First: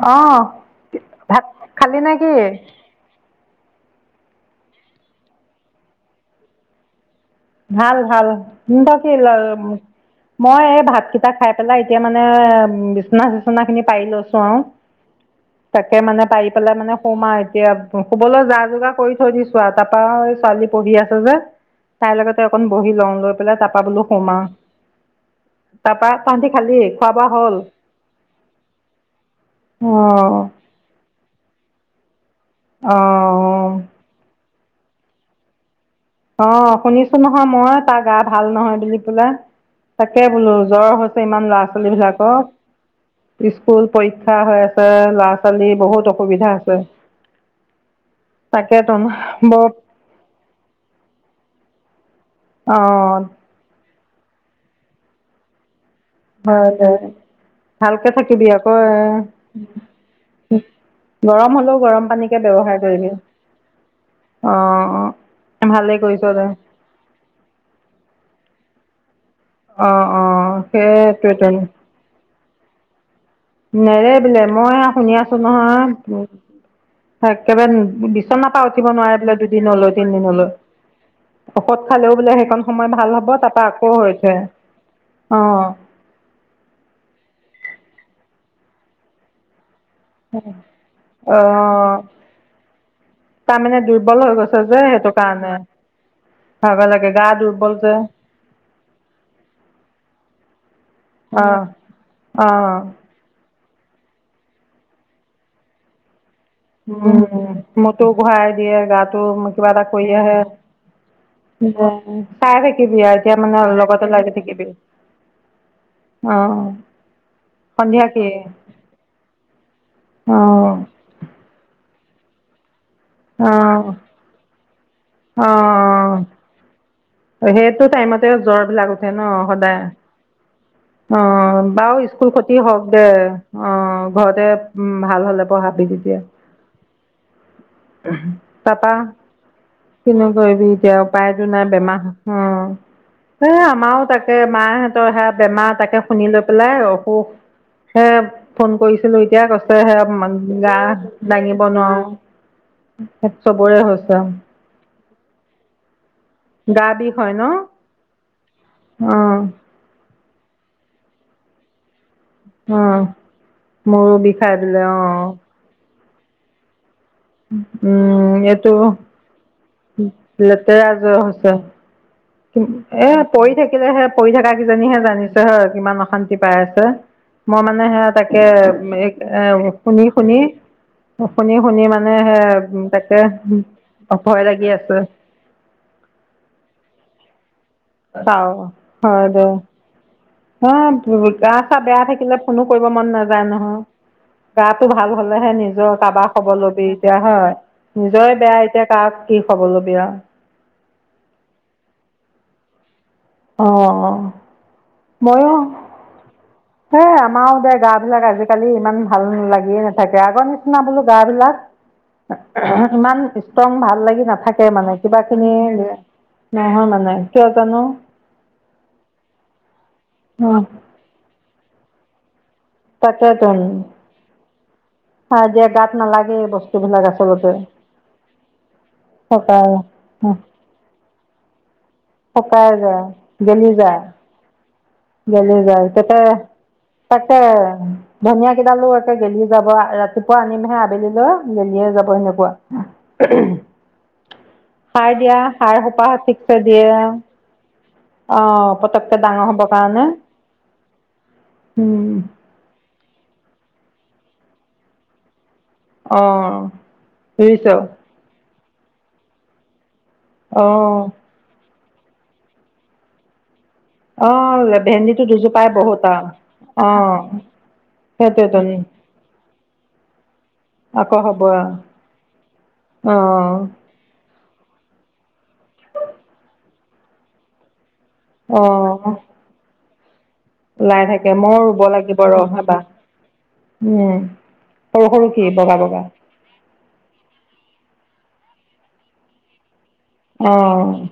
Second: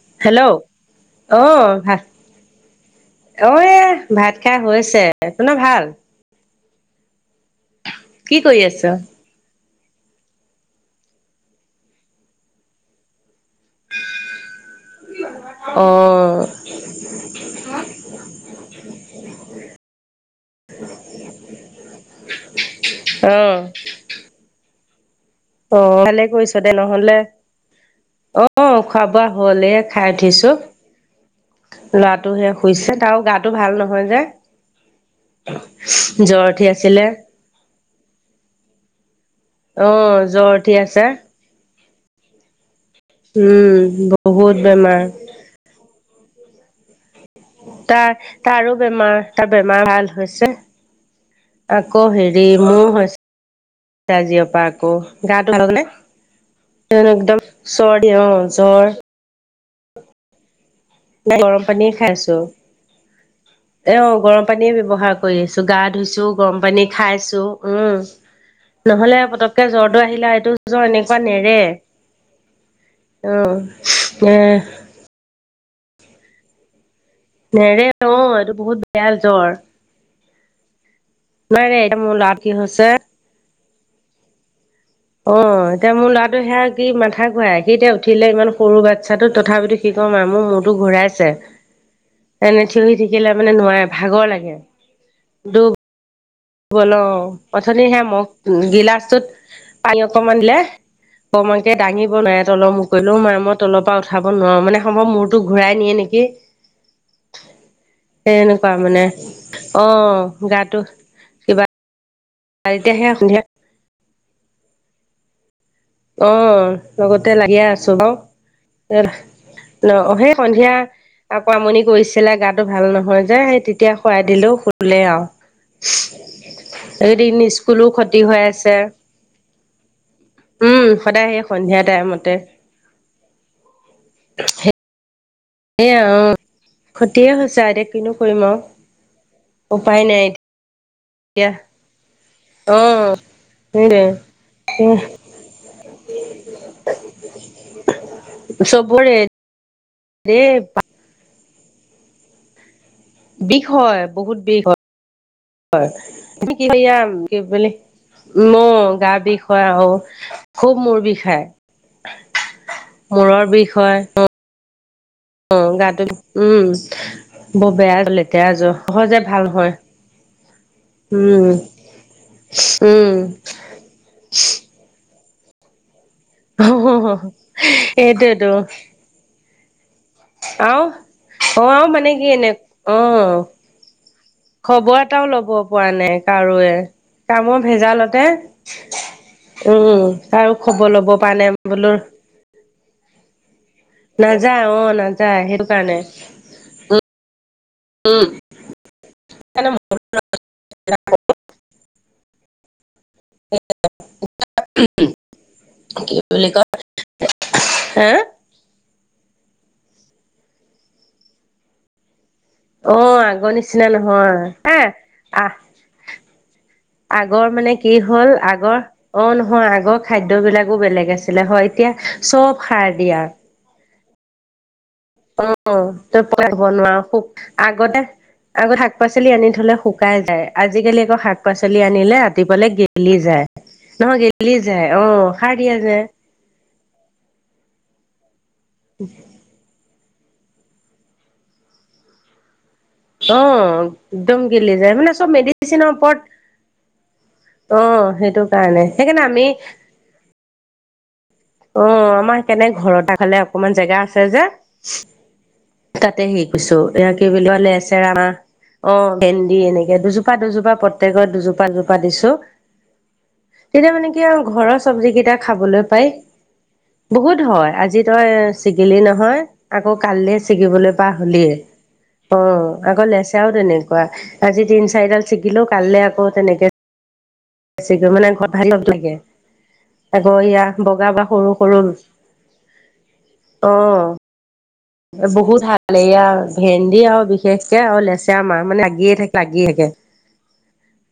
আহ হেল্ল' অ ভাত ভ খালি নে কি? অ ভাত খাই হৈছে তো আপোনাৰ ভাল। ভাল ভাল কি কৰি আছ তাক মই এই ভাত কেইটা খাই পেলাই এতিয়া মানে বিচনাত চনা খিনি পাৰি লৈছো আৰু অ তাকে মানে পাৰি পেলাই মানে সোম আৰু এতিয়া শুবলৈ যা যোগাৰ কৰি থৈ দিছো আৰু তাৰপা ছোৱালী পঢ়ি আছে যে তাইৰ লগতে অকন বহি লওঁ লৈ অ পেলাই তাৰপা বোলো সোমাও অ ভালে কৰিছ দে খোৱা বোৱা হ'ল? নহলে- অ খোৱা বোৱা হলে খাই উঠিছো ল'ৰাটো সে অ শুইছে তাৰ গাটো ভাল অ নহয় যে। অ জ্বৰ উঠি আছিলে শুনিছো নহয় মই তাৰ গা ভাল নহয় বুলি পেলাই অ তাকে বোলো উঠি জ্বৰ আছে হৈছে ইমান ল'ৰা ছোৱালী বিলাকৰ। স্কুল উম পৰীক্ষা বহুত হৈ আছে বেমাৰ ল'ৰা ছোৱালী বহুত অসুবিধা আছে। তাৰ তাৰ তাকে তোন বেমাৰ তাৰ বৰ বেমাৰ ভাল হৈছে। আক হেৰি মোৰ অ' হৈছে জিৰৰ পৰা আকৌ গাটো নে হয় হয় ভালকে অ থাকিবি আকৌ জ্বৰ আহ। নাই গৰম হ'লেও পানীয়ে খাই গৰম আছো। পানীকে ব্যৱহাৰ কৰিবি। এ গৰম পানীয়ে ব্যবহাৰ কৰি আছো। অ' গা ভালেই কৰিছ ধুইছো, দে গৰম পানী খাইছো। উম। নহলে পতককে জ্বৰটো অ' আহিলে এইটো অ' জ্বৰ এনেকুৱা সেইটোৱেতো নেৰে। আহ ন অঁ। নেৰে একেবাৰে অ বিচনা এইটো পা বহুত উঠিব বেয়া নোৱাৰে বোলে জ্বৰ। দুদিনলৈ তিনদিনলৈ। নোৱাৰে ঔষধ এতিয়া মোৰ খালেও ল'ৰা বোলে কি সেইখন হৈছে সময় ভাল হ'ব তাৰাপা আকৌ হৈছে। অ এতিয়া মোৰ ল'ৰাটো সেয়া কি মাথা ঘূৰায়। সি এতিয়া উঠিলে ইমান সৰু বাচ্ছাটোক তথাপিতো কি কয় মা মোৰ মূৰটো ঘূৰাইছে। অ এনে খিনি থাকিলে মানে তাৰমানে নোৱাৰে দুৰ্বল ভাগৰ হৈ লাগে। গৈছে যে সেইটো কাৰণে দু ভাগ বল অ লাগে গা দুৰ্বল অথনি যে হে মগ গিলাচটোত পানী অকমান দিলে অ কমকে দাঙিব নোৱাৰে। অ তল মূৰ কৰিলেও অ মাই তলৰ পৰা উঠাব নোৱাৰো মানে সম্ভৱ মূৰতো ঘূৰাই নিয়ে নেকি? উম মূৰটো সেই ঘূৰাই এনেকুৱা দিয়ে, মানে গাটো কিবা এটা অ কৰি আহে। গাটো কিবা উম চাই সে থাকিবি আও। এতিয়া সন্ধিয়া মানে লগতেও লাগি থাকিবি। অ অহ লগতে লাগিয়ে আছো সন্ধিয়া বাও। কি ন অ সেই সন্ধিয়া আকৌ আমনি কৰিছিলে গাটো ভাল নহয় যে। অ সেই তেতিয়া শুৱাই দিলোঁ, শুলে আও। অ এইদিন স্কুলো সেইটো খতি টাইমতে হৈ জ্বৰ আছে। বিলাক উম অ সদায় সেই সন্ধিয়া বাৰু স্কুল টাইমতে খটি হওক দে। অ ঘৰতে উ ভাল হ'লে পঢ়াবি সেয়া অ তেতিয়া। ক্ষতিয়ে হৈছে এতিয়া কিনো কৰিম আৰু তাপা উপায় নাই কিনো কৰিবি এতিয়া। উপাইটো এতিয়া নাই। বেমাৰ অ স আমাৰো সেইটোৱে তাকে মায়েহঁতৰ সেয়া বেমাৰ তাকে শুনি লৈ পেলাই অসুখ হে ফোন কৰিছিলো চবৰে এতিয়া কছে হে দে গা দাঙিব নোৱাৰো বিষ হয়, বহুত বিষ হয় হয়। গা বিষ হয় ন [unintelligible] গা অঁ বিষ হয় আও খুব মোৰ বিষায়। অঁ মূৰৰ বিষ হয়। মোৰো বিষাই অঁ অ গাটো। উম বৰ বেয়া লেতেৰা এইটো সহজে ভাল হয়। লেতেৰা জ্বৰ উম হৈছে [inaudible] এ উম পৰি থাকিলেহে পৰি় থাকা কিজনীহে জানিছে হয় কিমান অশান্তি পাই আছে। মই মানে সেয়া তাকে সেইটোয়েতো এ শুনি শুনি আৰু শুনি অ শুনি আৰু মানে কি সে এনে অ তাতে খবৰ এটাও লব পৰা নাই কাৰোৱে। কামৰ ভেজালতে চাও হয় দে। উম কাৰো হ খবৰ লব পৰা নাই গা চা বোলো বেয়া থাকিলে ফোনো কৰিব মন নাযায় নহয়। নাযায় অ গাটো ভাল নাযায় হলেহে সেইটো নিজৰ কাৰণে কাৰোবাক খ ব লবি এতিয়া। হয়? নিজৰে বেয়া এতিয়া কাক কি খব লবি আও। ময়ো কি বুলি কয় হে আমাৰো দে গা হা বিলাক আজিকালি ইমান ভাল লাগিয়ে নাথাকে। আগৰ নিচিনা বোলো গা বিলাক অ আগৰ নিচিনা লাগি নহয়। নাথাকে হা মানে কিবাখিনি আহ নহয় মানে কিয় আগৰ মানে জানো কি হ'ল আগ আগৰ অ নহয় আগৰ খাদ্য বিলাকো বেলেগ আছিলে, হয়? এতিয়া চব সাৰ দিয়া তাকেটোন। অ তই নালাগে এই পহাব নোৱাৰ বস্তুবিলাক খুব। আচলতে আগতে আগত শাক পাচলি আনি শুকাই থলে শুকাই উম, যায়। আজিকালি আকৌ শাক চলি আনিলে ৰাতিপুৱালে শুকাই গেলি যায়। গেলি যায় নহয় গেলি যায়। আহ সাৰ গেলি দিয়া যায় যে। তাকে তাকে ধনিয়া কেইডালো একে গেলি যাব ৰা তপা আনিমাহে আবেলি লৈ গেলিয়ে যাব সেনেকুৱা। অ একদম গেলি যায় মানে সাৰ চব দিয়া সাৰ মেডিচিনৰ সোপাহ ওপৰত ঠিকছে দিয়ে। অ সেইটো আহ কাৰণে পতক সেইকাৰণে পতক আমি ডাঙৰ হ'ব কাৰণে। অ, উম, আমাৰ কেনেক ঘৰত ফালে অকমান জেগা আছে যে। তাতে হেৰি অ', কৈছো, এ কি বুলি লোৱা ৰুইছ লেচেৰা অ ভেন্দি এনেকে। দুজোপা দুজোপা অ', প্ৰত্যেকক দুজোপা দুজোপা দিছো। তেতিয়া মানে কি আৰু ঘৰৰ অ', চব্জি ভেন্দিটো কেইটা দুজোপাই খাবলৈ পাই। বহুত আৰু অ', বহুত হয়, আজি তই সেইটোৱেতো ছিগিলি নহয় আকৌ কাললে। [unintelligible] অঁ আকৌ হ'ব আৰু হেতি নাচাই অ', তেনেকুৱা টিন চাইডাল চিকিলো কালৈ আকৌ তেনেক। ছবে মানে ঘৰত ভাল অ', থাকে। আকৌ ইয়া, ওলাই বগা বা থাকে সৰু ময়ো ৰুব সৰু লাগিব ৰ' এবাৰ অ। উম, সৰু সৰু কি বহুত বগা বগা হালেয়া ভেন্দি আৰু বিশেষকে আৰু লেচু। আমাৰ মানে আগিয়ে থাকে লাগিয়ে থাকে। অঁ।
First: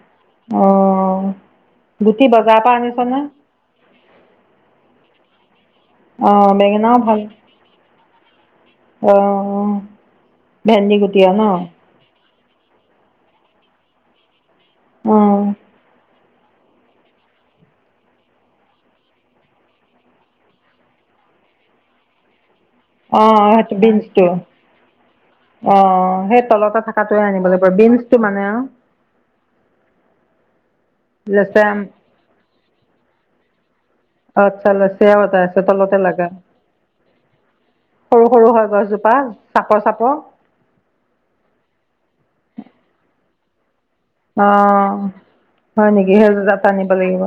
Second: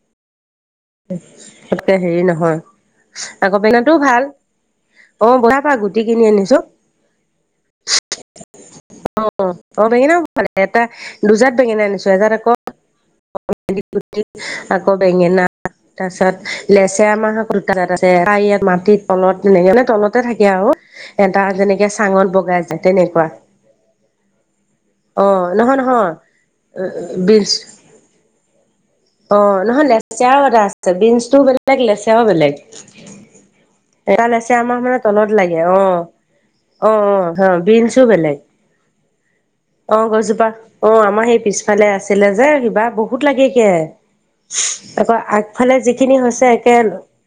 তেনেকে হেৰি বজাৰৰ পৰা আনিছনে নহয় আকৌ বেঙনাটো ভাল। অ, বজাৰ পা গুটি কিনি অ', আনিছো। বেঙেনাও ভাল অ অ, বেঙেনা হ পালে এটা ভেন্দি গুটি আৰু ন দুজাত বেঙেনা আনিছো এজাৰ আকৌ। আকৌ বেঙনা। অ', তাৰ পিছত লেচেৰা মাহ আছে, ত ইয়াত মাটিত তলত এনেক মানে তলতে থাকে আৰু। এটা যেনেকে চাংত বগাই যায়। তেনেকুৱা অৱ অৱ দিনটো। অ নহয় নহয় অঁ, সেই তলত থকাটোৱে আনিব বিনচ লাগিব বিনটো মানে আও। অ, নহয় লেচিয়াও এটা আছে বিন্ছটোও লেচেৰা বেলেগ লেচিয়ৰাও বেলেগ। এডাল আছে আচ্ছা আমাৰ মানে লেচেৰাও তলত এটা লাগে আছে অৱ। তলতে লাগে অৱ অৱ হ বিনচও সৰু বেলেগ। সৰু হয় গছজোপা চাপৰ অৱ চাপৰ গজোপা অ আমাৰ সেই পিছফালে আছিলে যে সিবা কিবা বহুত লাগে গে। অ', আকৌ আগফালে হয় নেকি যিখিনি সেইযোৰ হৈছে তাত একেন আনিব লাগিব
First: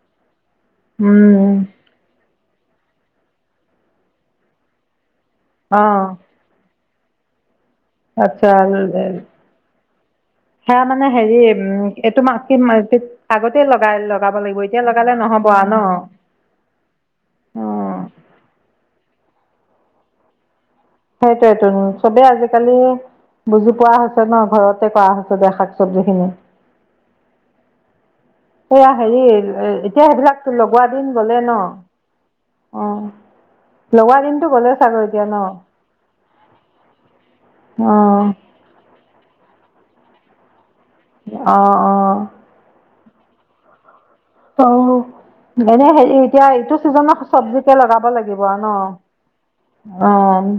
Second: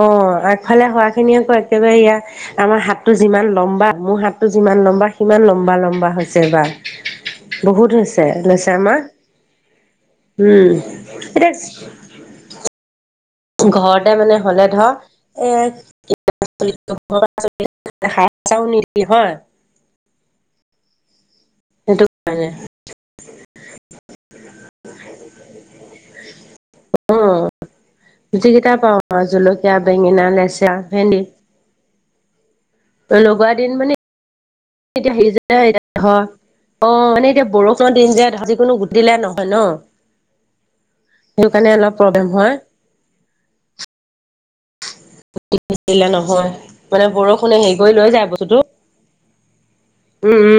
অৱ আগফালে হোৱা খিনিয়ে আকৌ, উম, একেবাৰে ইয়া আমাৰ হাত। তোৰ যিমান লম্বা, মোৰ হাতটো যিমান লম্বা মোৰ হাতটো যিমান লম্বা সিমান লম্বা অ', লম্বা হৈছে এবাৰ। বহুত হৈছে আচ্ছা লেছেৰা মাহ। সেয়া মানে হেৰি এইটো মাহ কি [unintelligible] আগতে লগাই ঘৰতে লগাব, মানে লাগিব হলে এতিয়া ধৰ লগালে নহ'ব এ আওঁ ন। অ', [unintelligible] সেইটোয়েতো সেইটো চবেই কাৰণে আজিকালি। বুজি পোৱা হৈছে ন, ঘৰতে কৰা হৈছে দে শাক চবজিখিনি। অ, যিকেইটা এয়া পাও হেৰি আৰু জলকীয়া এতিয়া বেঙেনা সেইবিলাক লেচা লগোৱা দিন ভেন্দি। গ'লে ন অঁ [unintelligible] লগোৱা দিনটো গ'লে চাগৈ এতিয়া ন অ মানে এতিয়া বৰষুণৰ দিন অঁ যে কোনো গুটিলে নহয় ন। সেই কাৰণে অঁ অলপ অঁ প্ৰব্লেম হয়। অঁ। এনেই দিলে হেৰি এতিয়া, নহয় ইটো মানে চিজনত বৰষুণে হেৰি চব্জিকে কৰি লগাব লৈ যায় লাগিব বস্তুটো আৰু ন। উম।